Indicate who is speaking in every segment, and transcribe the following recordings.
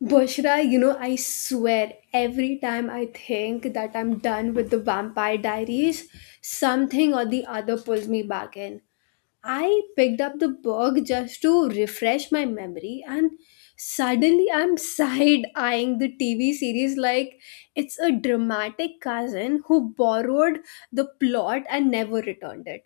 Speaker 1: Bushra, you know, I swear every time I think that I'm done with the Vampire Diaries, something or the other pulls me back in. I picked up the book just to refresh my memory, and suddenly I'm side eyeing the TV series like it's a dramatic cousin who borrowed the plot and never returned it.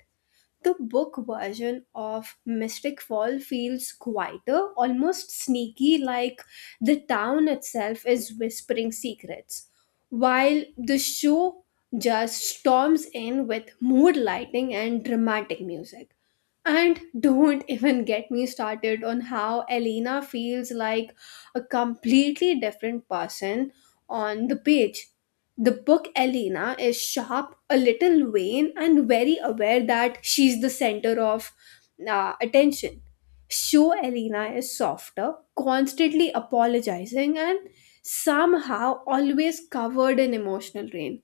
Speaker 1: The book version of Mystic Fall feels quieter, almost sneaky, like the town itself is whispering secrets, while the show just storms in with mood lighting and dramatic music. And don't even get me started on how Elena feels like a completely different person on the page. The book Elena is sharp, a little vain, and very aware that she's the center of attention. Show Elena is softer, constantly apologizing, and somehow always covered in emotional rain.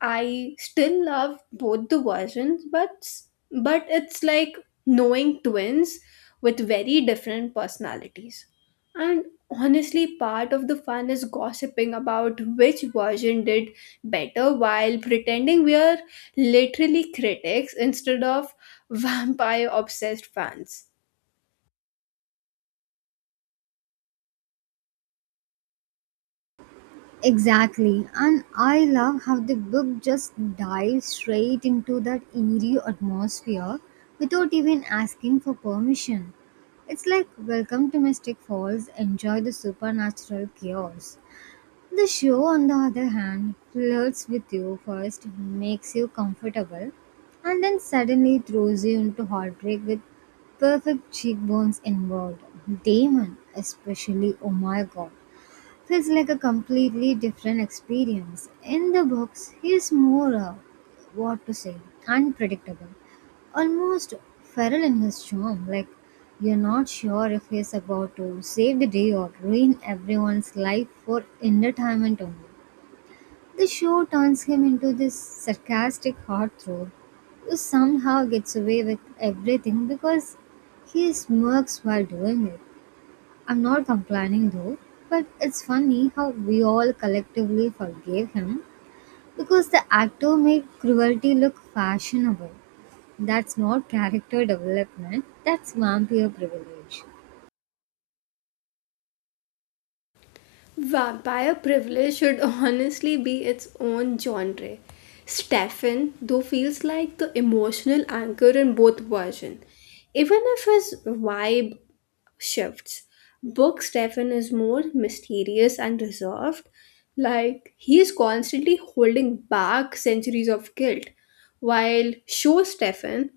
Speaker 1: I still love both the versions, but it's like knowing twins with very different personalities. And honestly, part of the fun is gossiping about which version did better while pretending we are literally critics instead of vampire obsessed fans.
Speaker 2: Exactly. And I love how the book just dives straight into that eerie atmosphere without even asking for permission. It's like, welcome to Mystic Falls, enjoy the supernatural chaos. The show, on the other hand, flirts with you first, makes you comfortable, and then suddenly throws you into heartbreak with perfect cheekbones involved. Damon, especially, oh my god. Feels like a completely different experience. In the books, he's more, what to say, unpredictable, almost feral in his charm. Like, you're not sure if he's about to save the day or ruin everyone's life for entertainment only. The show turns him into this sarcastic heartthrob who somehow gets away with everything because he smirks while doing it. I'm not complaining though, but it's funny how we all collectively forgave him because the actor made cruelty look fashionable. That's not character development, that's vampire privilege.
Speaker 1: Vampire privilege should honestly be its own genre. Stefan, though, feels like the emotional anchor in both versions, even if his vibe shifts. Book Stefan is more mysterious and reserved, like he is constantly holding back centuries of guilt, while show Stefan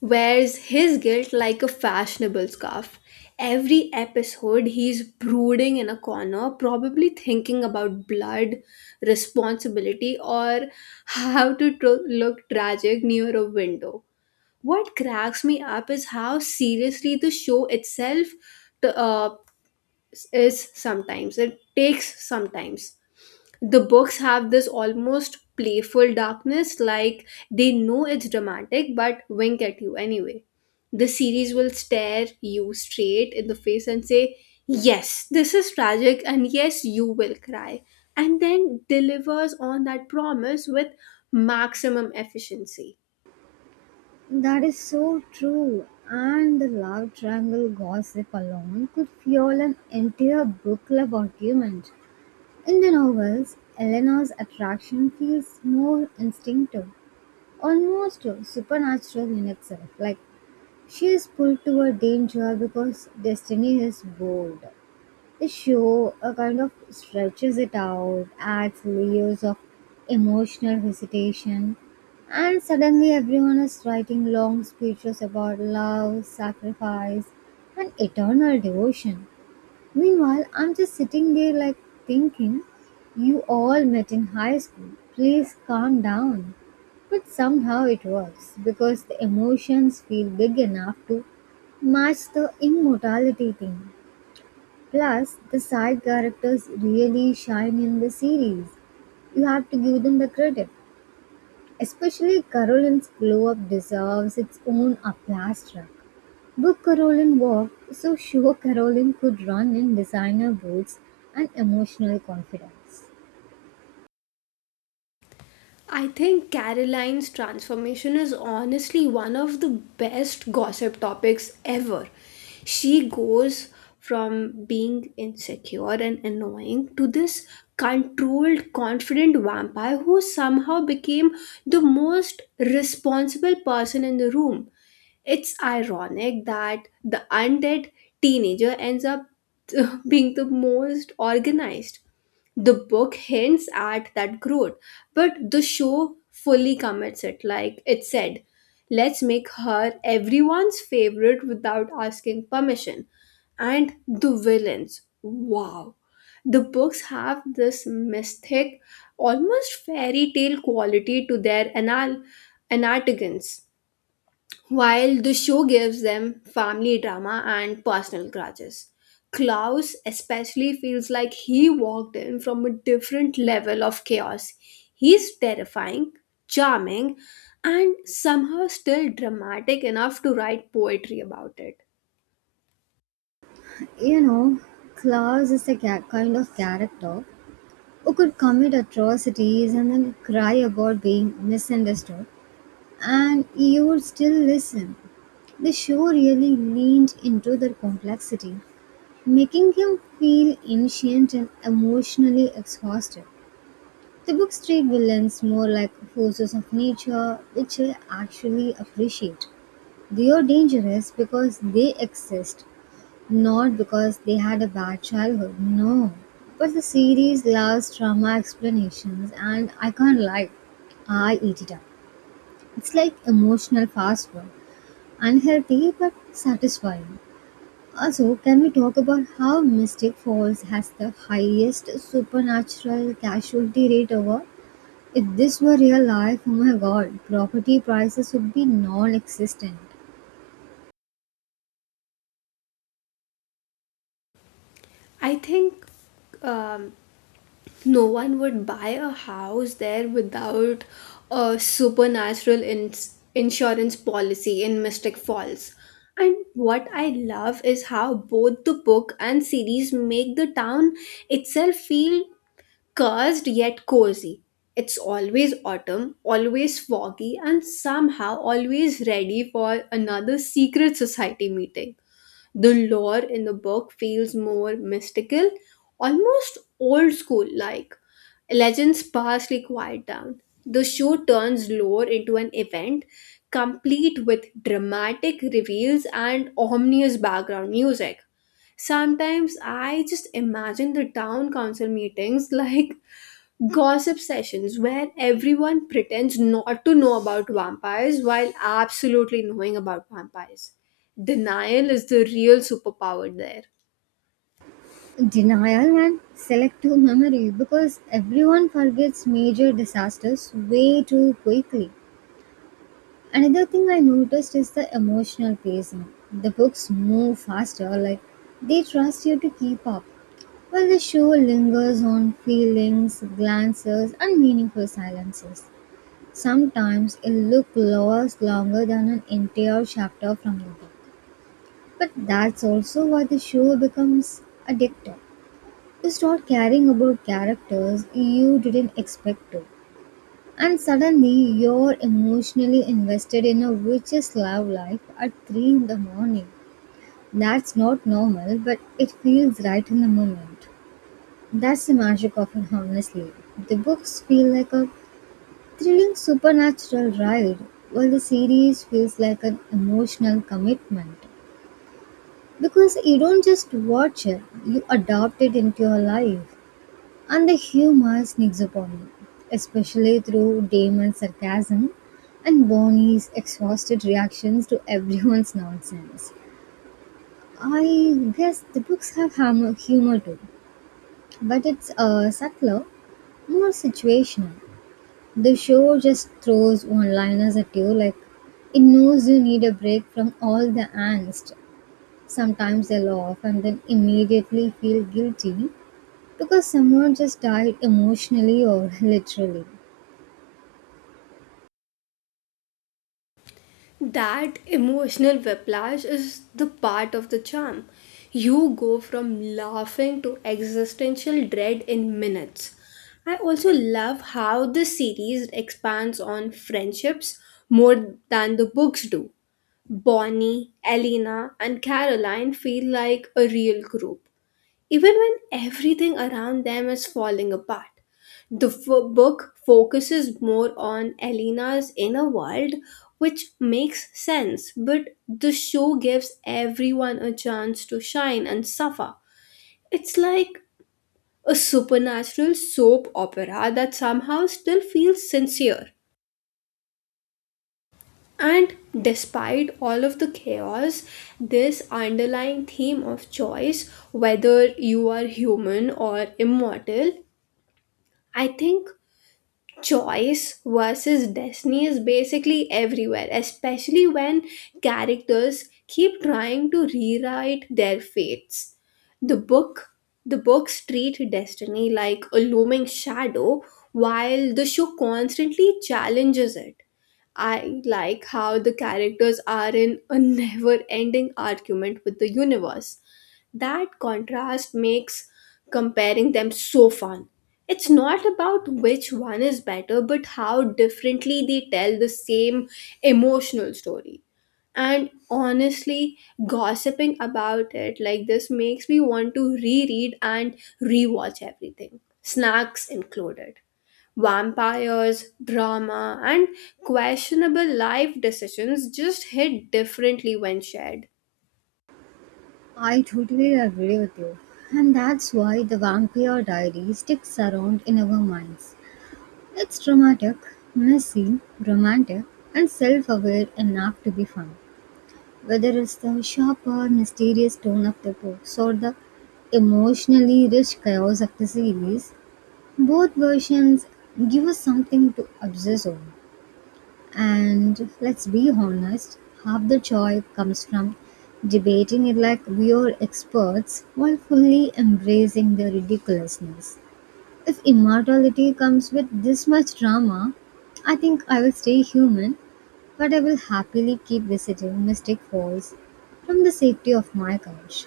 Speaker 1: wears his guilt like a fashionable scarf. Every episode, he's brooding in a corner, probably thinking about blood, responsibility, or how to look tragic near a window. What cracks me up is how seriously the show itself t- uh, is sometimes. It takes sometimes the books have this almost playful darkness, like they know it's dramatic but wink at you anyway. The series will stare you straight in the face and say, yes, this is tragic, and yes, you will cry, and then delivers on that promise with maximum efficiency.
Speaker 2: That is so true, and the love triangle gossip alone could fuel an entire book club argument. In the novels, Eleanor's attraction feels more instinctive, almost supernatural in itself, like she is pulled toward danger because Destiny is bold. The show kind of stretches it out, adds layers of emotional hesitation, and suddenly everyone is writing long speeches about love, sacrifice, and eternal devotion. Meanwhile, I'm just sitting there like thinking, you all met in high school, please calm down. But somehow it works because the emotions feel big enough to match the immortality thing. Plus, the side characters really shine in the series. You have to give them the credit. Especially Carolyn's glow up deserves its own applause track. Book Karolin walked so sure Karolin could run in designer boots and emotional confidence.
Speaker 1: I think Caroline's transformation is honestly one of the best gossip topics ever. She goes from being insecure and annoying to this controlled, confident vampire who somehow became the most responsible person in the room. It's ironic that the undead teenager ends up being the most organized. The book hints at that growth, but the show fully commits it. Like it said, let's make her everyone's favorite without asking permission. And the villains, wow. The books have this mystic, almost fairy tale quality to their anatogens. While the show gives them family drama and personal grudges, Klaus especially feels like he walked in from a different level of chaos. He's terrifying, charming, and somehow still dramatic enough to write poetry about it.
Speaker 2: You know, Klaus is the kind of character who could commit atrocities and then cry about being misunderstood, and you would still listen. The show really leaned into their complexity, making him feel ancient and emotionally exhausted. The books treat villains more like forces of nature, which I actually appreciate. They are dangerous because they exist, not because they had a bad childhood. No. But the series loves trauma explanations, and I can't lie, I eat it up. It's like emotional fast food, unhealthy but satisfying. Also, can we talk about how Mystic Falls has the highest supernatural casualty rate ever? If this were real life, oh my god, property prices would be non existent.
Speaker 1: I think um, no one would buy a house there without a supernatural insurance policy in Mystic Falls. And what I love is how both the book and series make the town itself feel cursed yet cozy. It's always autumn, always foggy, and somehow always ready for another secret society meeting. The lore in the book feels more mystical, almost old school like legends sparsely quiet down. The show turns lore into an event, complete with dramatic reveals and ominous background music. Sometimes I just imagine the town council meetings like gossip sessions where everyone pretends not to know about vampires while absolutely knowing about vampires. Denial is the real superpower there.
Speaker 2: Denial and selective memory because everyone forgets major disasters way too quickly. Another thing I noticed is the emotional pacing. The books move faster, like they trust you to keep up, while the show lingers on feelings, glances, and meaningful silences. Sometimes a look lasts longer than an entire chapter from the book. But that's also why the show becomes addictive. You start caring about characters you didn't expect to. And suddenly you're emotionally invested in a witch's love life at 3 in the morning. That's not normal, but it feels right in the moment. That's the magic of it, honestly. The books feel like a thrilling supernatural ride, while the series feels like an emotional commitment. Because you don't just watch it, you adopt it into your life. And the humor sneaks upon you, especially through Damon's sarcasm and Bonnie's exhausted reactions to everyone's nonsense. I guess the books have humor too, but it's subtler, more situational. The show just throws one liners at you like it knows you need a break from all the angst. Sometimes I laugh and then immediately feel guilty because someone just died emotionally or literally.
Speaker 1: That emotional whiplash is the part of the charm. You go from laughing to existential dread in minutes. I also love how the series expands on friendships more than the books do. Bonnie, Elena, and Caroline feel like a real group, even when everything around them is falling apart. The book focuses more on Elena's inner world, which makes sense, but the show gives everyone a chance to shine and suffer. It's like a supernatural soap opera that somehow still feels sincere. And despite all of the chaos, this underlying theme of choice, whether you are human or immortal, I think choice versus destiny is basically everywhere, especially when characters keep trying to rewrite their fates. The book the books treat destiny like a looming shadow while the show constantly challenges it. I like how the characters are in a never ending argument with the universe. That contrast makes comparing them so fun. It's not about which one is better, but how differently they tell the same emotional story. And honestly, gossiping about it like this makes me want to reread and rewatch everything, snacks included. Vampires, drama, and questionable life decisions just hit differently when shared.
Speaker 2: I totally agree with you. And that's why the Vampire Diary sticks around in our minds. It's dramatic, messy, romantic, and self aware enough to be fun. Whether it's the sharp or mysterious tone of the books or the emotionally rich chaos of the series, both versions give us something to obsess over. And let's be honest, half the joy comes from debating it like we're experts while fully embracing the ridiculousness. If immortality comes with this much drama, I think I will stay human, but I will happily keep visiting Mystic Falls from the safety of my couch.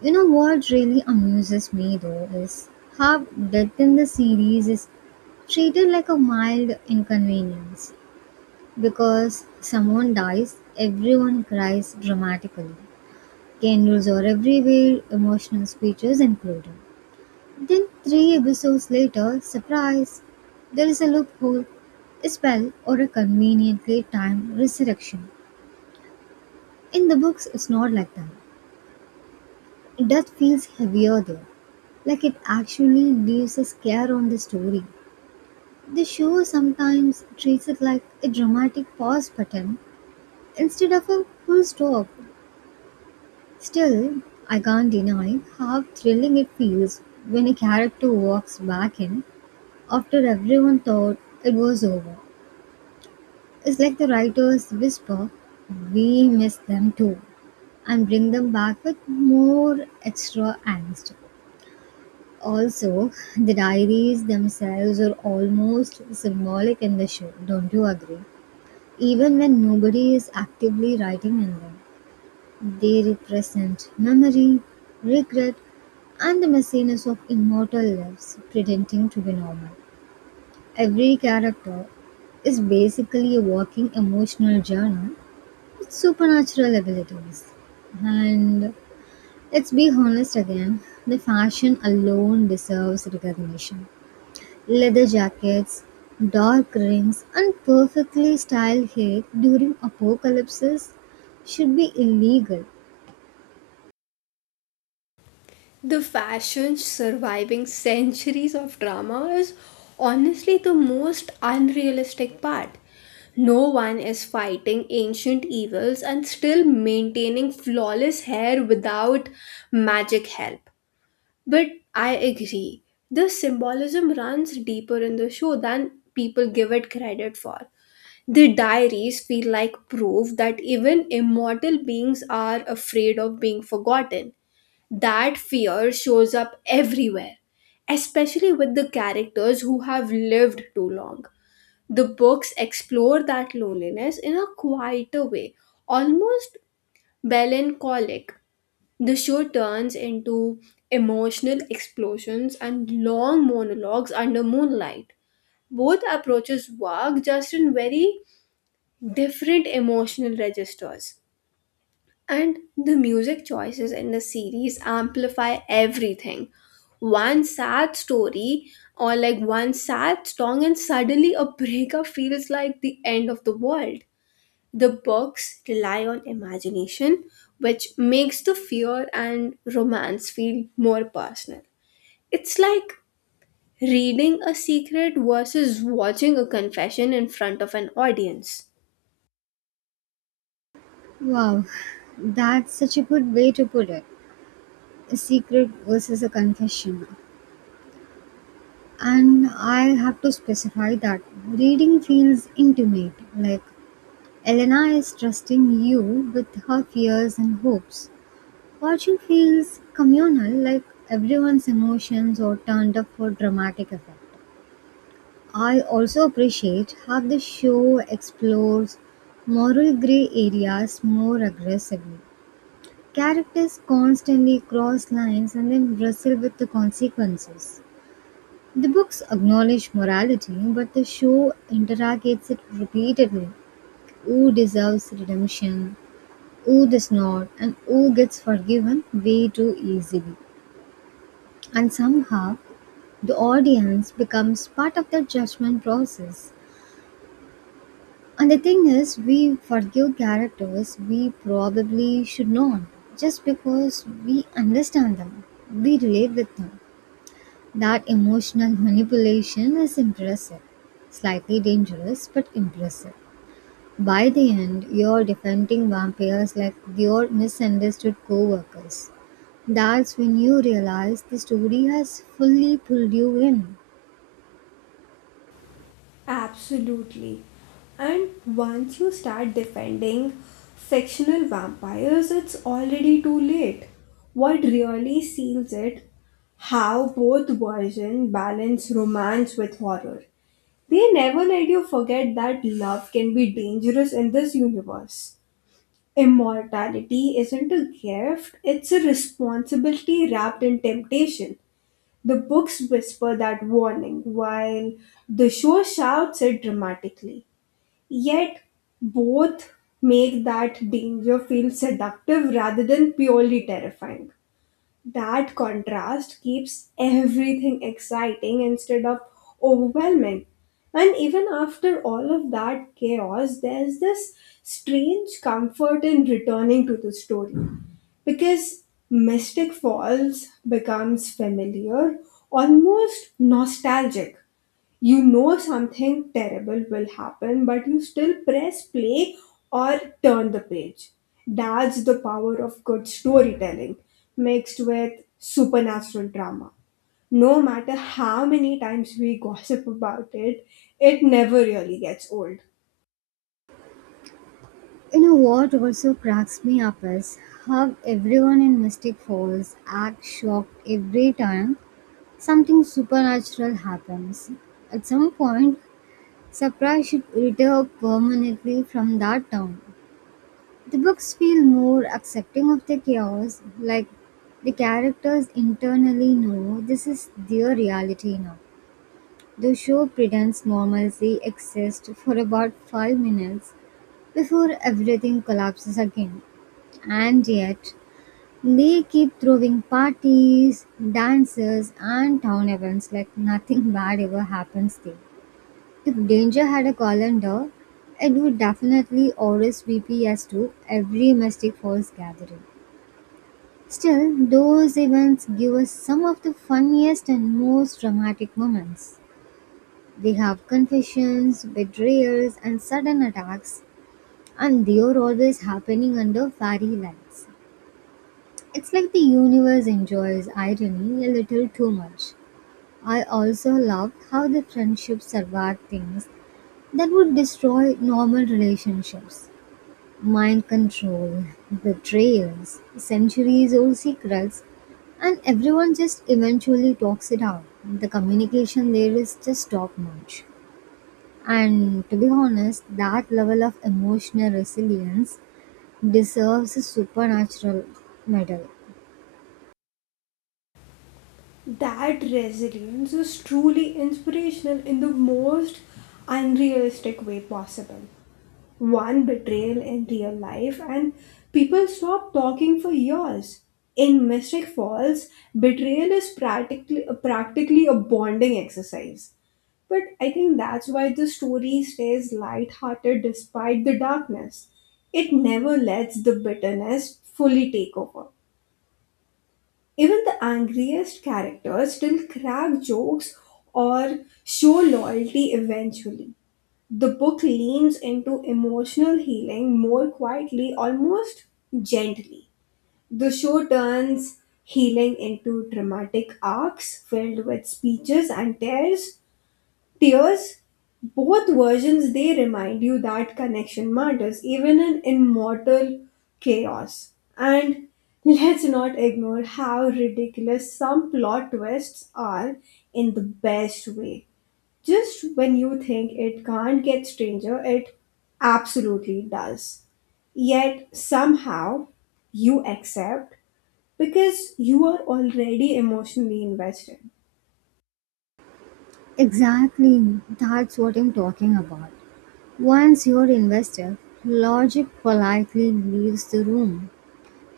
Speaker 2: You know what really amuses me though is how death in the series is treated like a mild inconvenience. Because someone dies, everyone cries dramatically. Candles are everywhere, emotional speeches included. Then, three episodes later, surprise! There is a loophole, a spell, or a conveniently timed resurrection. In the books, it's not like that. Death feels heavier there, like it actually leaves a scare on the story. The show sometimes treats it like a dramatic pause button instead of a full stop. Still, I can't deny how thrilling it feels when a character walks back in after everyone thought it was over. It's like the writers whisper, we miss them too, and bring them back with more extra angst. Also, the diaries themselves are almost symbolic in the show, don't you agree? Even when nobody is actively writing in them. They represent memory, regret, and the messiness of immortal lives pretending to be normal. Every character is basically a walking emotional journal with supernatural abilities. And let's be honest again, the fashion alone deserves recognition. Leather jackets, dark rings, and perfectly styled hair during apocalypses should be illegal.
Speaker 1: The fashion surviving centuries of drama is honestly the most unrealistic part. No one is fighting ancient evils and still maintaining flawless hair without magic help. But I agree, the symbolism runs deeper in the show than people give it credit for. The diaries feel like proof that even immortal beings are afraid of being forgotten. That fear shows up everywhere, especially with the characters who have lived too long. The books explore that loneliness in a quieter way, almost melancholic. The show turns into emotional explosions and long monologues under moonlight. Both approaches work just in very different emotional registers. And the music choices in the series amplify everything. One sad story or like one sad song, and suddenly a breakup feels like the end of the world. The books rely on imagination, which makes the fear and romance feel more personal. It's like reading a secret versus watching a confession in front of an audience.
Speaker 2: Wow, that's such a good way to put it. A secret versus a confession. And I have to specify that reading feels intimate, like Elena is trusting you with her fears and hopes. Watching feels communal, like everyone's emotions are turned up for dramatic effect. I also appreciate how the show explores moral gray areas more aggressively. Characters constantly cross lines and then wrestle with the consequences. The books acknowledge morality, but the show interrogates it repeatedly. Who deserves redemption? Who does not? And who gets forgiven way too easily? And somehow, the audience becomes part of the judgment process. And the thing is, we forgive characters we probably should not, just because we understand them, we relate with them. That emotional manipulation is impressive. Slightly dangerous, but impressive. By the end, you're defending vampires like your misunderstood co workers. That's when you realize the story has fully pulled you in.
Speaker 1: Absolutely. And once you start defending fictional vampires, it's already too late. What really seals it how both versions balance romance with horror. They never let you forget that love can be dangerous in this universe. Immortality isn't a gift, it's a responsibility wrapped in temptation. The books whisper that warning while the show shouts it dramatically. Yet, both make that danger feel seductive rather than purely terrifying. That contrast keeps everything exciting instead of overwhelming. And even after all of that chaos, there's this strange comfort in returning to the story because Mystic Falls becomes familiar, almost nostalgic. You know something terrible will happen, but you still press play or turn the page. That's the power of good storytelling mixed with supernatural drama. No matter how many times we gossip about it, it never really gets old.
Speaker 2: You know what also cracks me up is how everyone in Mystic Falls acts shocked every time something supernatural happens. At some point, Sapra should retire permanently from that town. The books feel more accepting of the chaos, like the characters internally know this is their reality now. The show pretends normalcy exists for about 5 minutes before everything collapses again. And yet, they keep throwing parties, dances, and town events like nothing bad ever happens there. If Danger had a calendar, it would definitely RSVP as to every Mystic Falls gathering. Still, those events give us some of the funniest and most dramatic moments. They have confessions, betrayals, and sudden attacks, and they are always happening under fairy lights. It's like the universe enjoys irony a little too much. I also love how the friendship survived things that would destroy normal relationships. Mind control, betrayals, centuries old secrets, and everyone just eventually talks it out. The communication there is just top notch. And to be honest, that level of emotional resilience deserves a supernatural medal.
Speaker 1: That resilience is truly inspirational in the most unrealistic way possible. One betrayal in real life, and people stop talking for years. In Mystic Falls, betrayal is practically a bonding exercise. But I think that's why the story stays lighthearted despite the darkness. It never lets the bitterness fully take over. Even the angriest characters still crack jokes or show loyalty eventually. The book leans into emotional healing more quietly, almost gently. The show turns healing into dramatic arcs filled with speeches and tears. Both versions, they remind you that connection matters even in immortal chaos. And let's not ignore how ridiculous some plot twists are in the best way. Just when you think it can't get stranger, it absolutely does. Yet somehow you accept because you are already emotionally invested.
Speaker 2: Exactly, that's what I'm talking about. Once you're invested, logic politely leaves the room.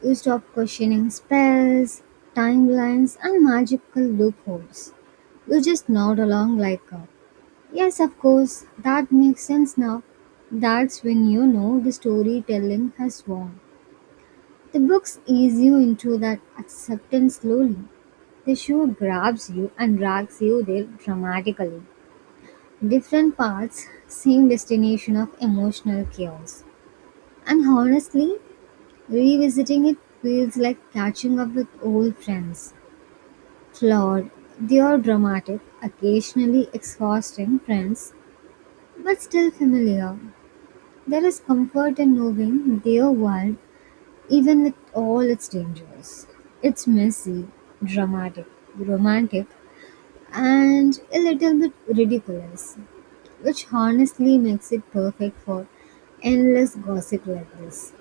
Speaker 2: You stop questioning spells, timelines, and magical loopholes. You just nod along like, a, yes, of course, that makes sense now. That's when you know the storytelling has won. The books ease you into that acceptance slowly. The show grabs you and drags you there dramatically. Different paths, same destination of emotional chaos. And honestly, revisiting it feels like catching up with old friends. Flawed, they are dramatic, occasionally exhausting friends, but still familiar. There is comfort in knowing their world, even with all its dangers. It's messy, dramatic, romantic, and a little bit ridiculous, which honestly makes it perfect for endless gossip like this.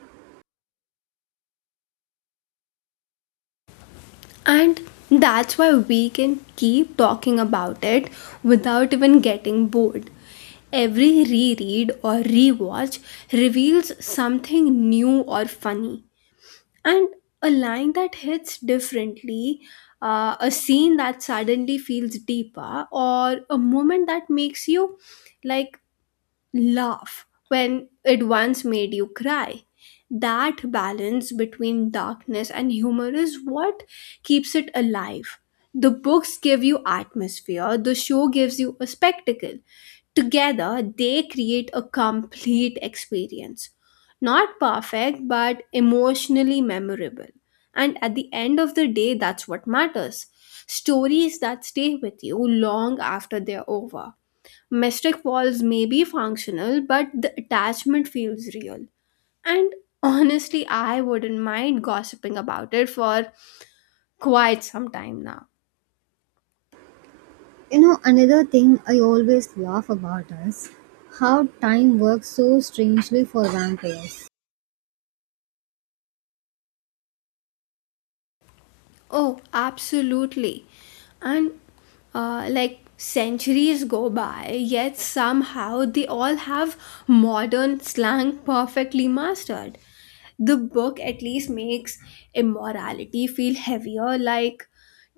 Speaker 1: And that's why we can keep talking about it without even getting bored. Every reread or rewatch reveals something new or funny. And a line that hits differently, a scene that suddenly feels deeper, or a moment that makes you like laugh when it once made you cry. That balance between darkness and humor is what keeps it alive. The books give you atmosphere, the show gives you a spectacle. Together, they create a complete experience. Not perfect, but emotionally memorable. And at the end of the day, that's what matters. Stories that stay with you long after they're over. Mystic walls may be functional, but the attachment feels real. And honestly, I wouldn't mind gossiping about it for quite some time now.
Speaker 2: You know, another thing I always laugh about is how time works so strangely for vampires.
Speaker 1: Oh, absolutely. And like centuries go by, yet somehow they all have modern slang perfectly mastered. The book at least makes immorality feel heavier, like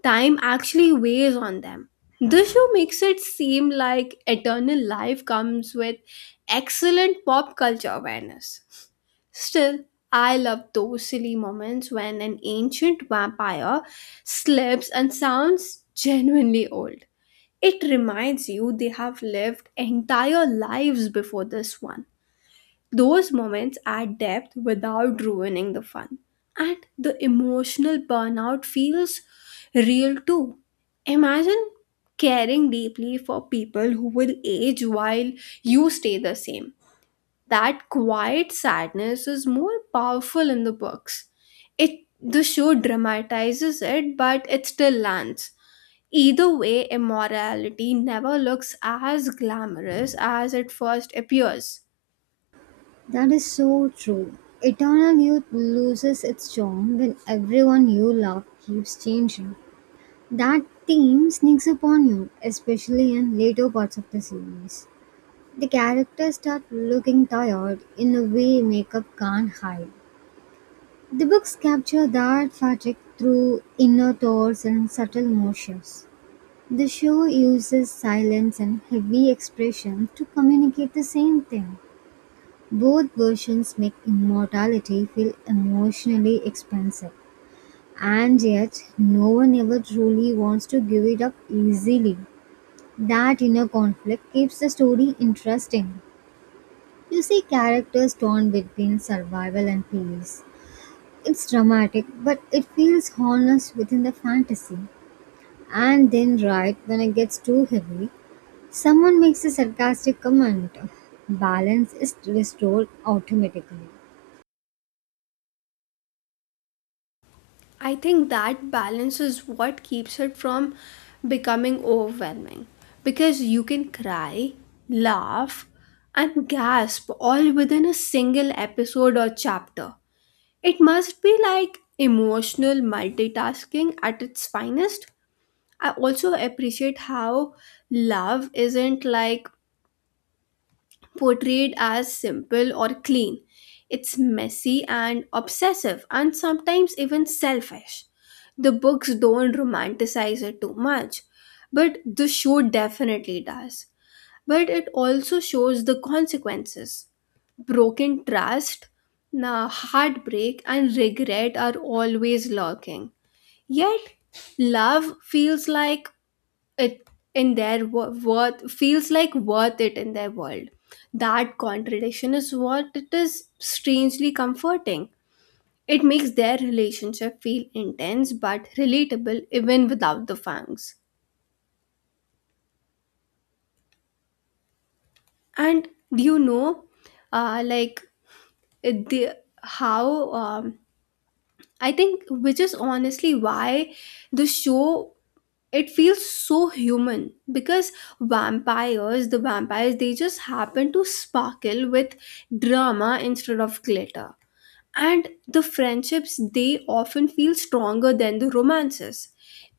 Speaker 1: time actually weighs on them. The show makes it seem like eternal life comes with excellent pop culture awareness. Still, I love those silly moments when an ancient vampire slips and sounds genuinely old. It reminds you they have lived entire lives before this one. Those moments add depth without ruining the fun. And the emotional burnout feels real too. Imagine caring deeply for people who will age while you stay the same. That quiet sadness is more powerful in the books. It the show dramatizes it, but it still lands. Either way, immorality never looks as glamorous as it first appears.
Speaker 2: That is so true. Eternal youth loses its charm when everyone you love keeps changing. That theme sneaks upon you, especially in later parts of the series. The characters start looking tired in a way makeup can't hide. The books capture that fatigue through inner thoughts and subtle motions. The show uses silence and heavy expression to communicate the same thing. Both versions make immortality feel emotionally expensive, and yet no one ever truly wants to give it up easily. That inner conflict keeps the story interesting. You see characters torn between survival and peace. It's dramatic, but it feels honest within the fantasy. And then, right when it gets too heavy, someone makes a sarcastic comment. Balance is restored automatically.
Speaker 1: I think that balance is what keeps it from becoming overwhelming because you can cry, laugh, and gasp all within a single episode or chapter. It must be like emotional multitasking at its finest. I also appreciate how love isn't like portrayed as simple or clean. It's messy and obsessive, and sometimes even selfish. The books don't romanticize it too much, but the show definitely does. But it also shows the consequences. Broken trust, nah, heartbreak, and regret are always lurking. Yet, love feels like it in their worth feels like worth it in their world. That contradiction is what it is strangely comforting. It makes their relationship feel intense but relatable even without the fangs. And do you know, like it- the how I think, which is honestly why the show, it feels so human because vampires the vampires they just happen to sparkle with drama instead of glitter. And the friendships, they often feel stronger than the romances.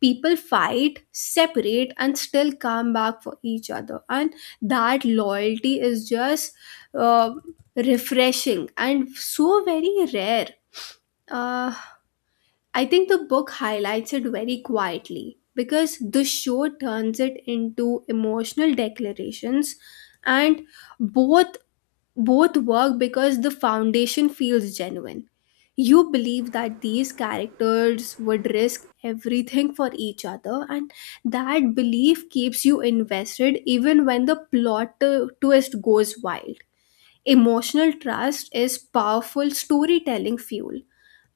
Speaker 1: People fight, separate, and still come back for each other, and that loyalty is just uh, refreshing and so very rare. uh, I think the book highlights it very quietly because the show turns it into emotional declarations. And both both work because the foundation feels genuine. You believe that these characters would risk everything for each other and that belief keeps you invested even when the plot twist goes wild. Emotional trust is powerful storytelling fuel.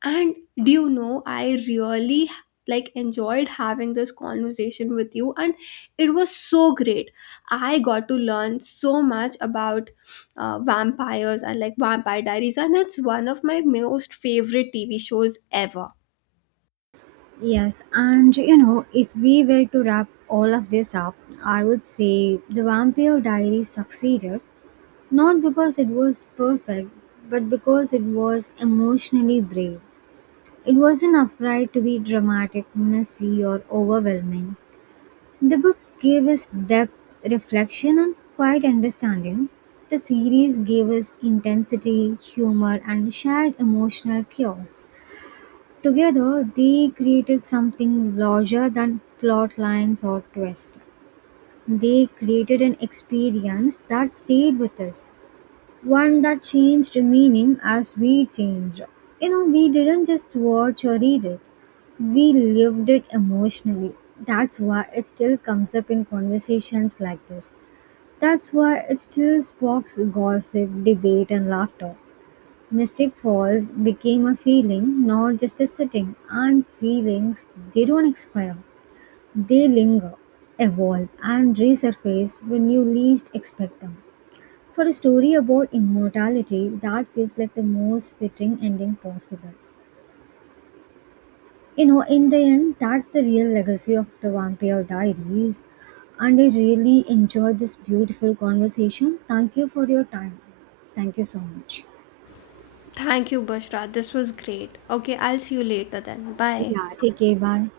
Speaker 1: And do you know, I really like enjoyed having this conversation with you, and it was so great. I got to learn so much about vampires and like Vampire Diaries, and it's one of my most favorite TV shows ever.
Speaker 2: Yes, and you know, if we were to wrap all of this up, I would say The Vampire Diaries succeeded not because it was perfect, but because it was emotionally brave. It wasn't afraid to be dramatic, messy, or overwhelming. The book gave us depth, reflection, and quiet understanding. The series gave us intensity, humor, and shared emotional chaos. Together, they created something larger than plot lines or twists. They created an experience that stayed with us, one that changed meaning as we changed. You know, we didn't just watch or read it, we lived it emotionally. That's why it still comes up in conversations like this. That's why it still sparks gossip, debate, and laughter. Mystic Falls became a feeling, not just a sitting, and feelings, they don't expire. They linger, evolve, and resurface when you least expect them. For a story about immortality, that feels like the most fitting ending possible. You know, in the end, that's the real legacy of the Vampire Diaries. And I really enjoyed this beautiful conversation. Thank you for your time. Thank you so much.
Speaker 1: Thank you, Bushra. This was great. Okay, I'll see you later then. Bye.
Speaker 2: Yeah, take care. Bye.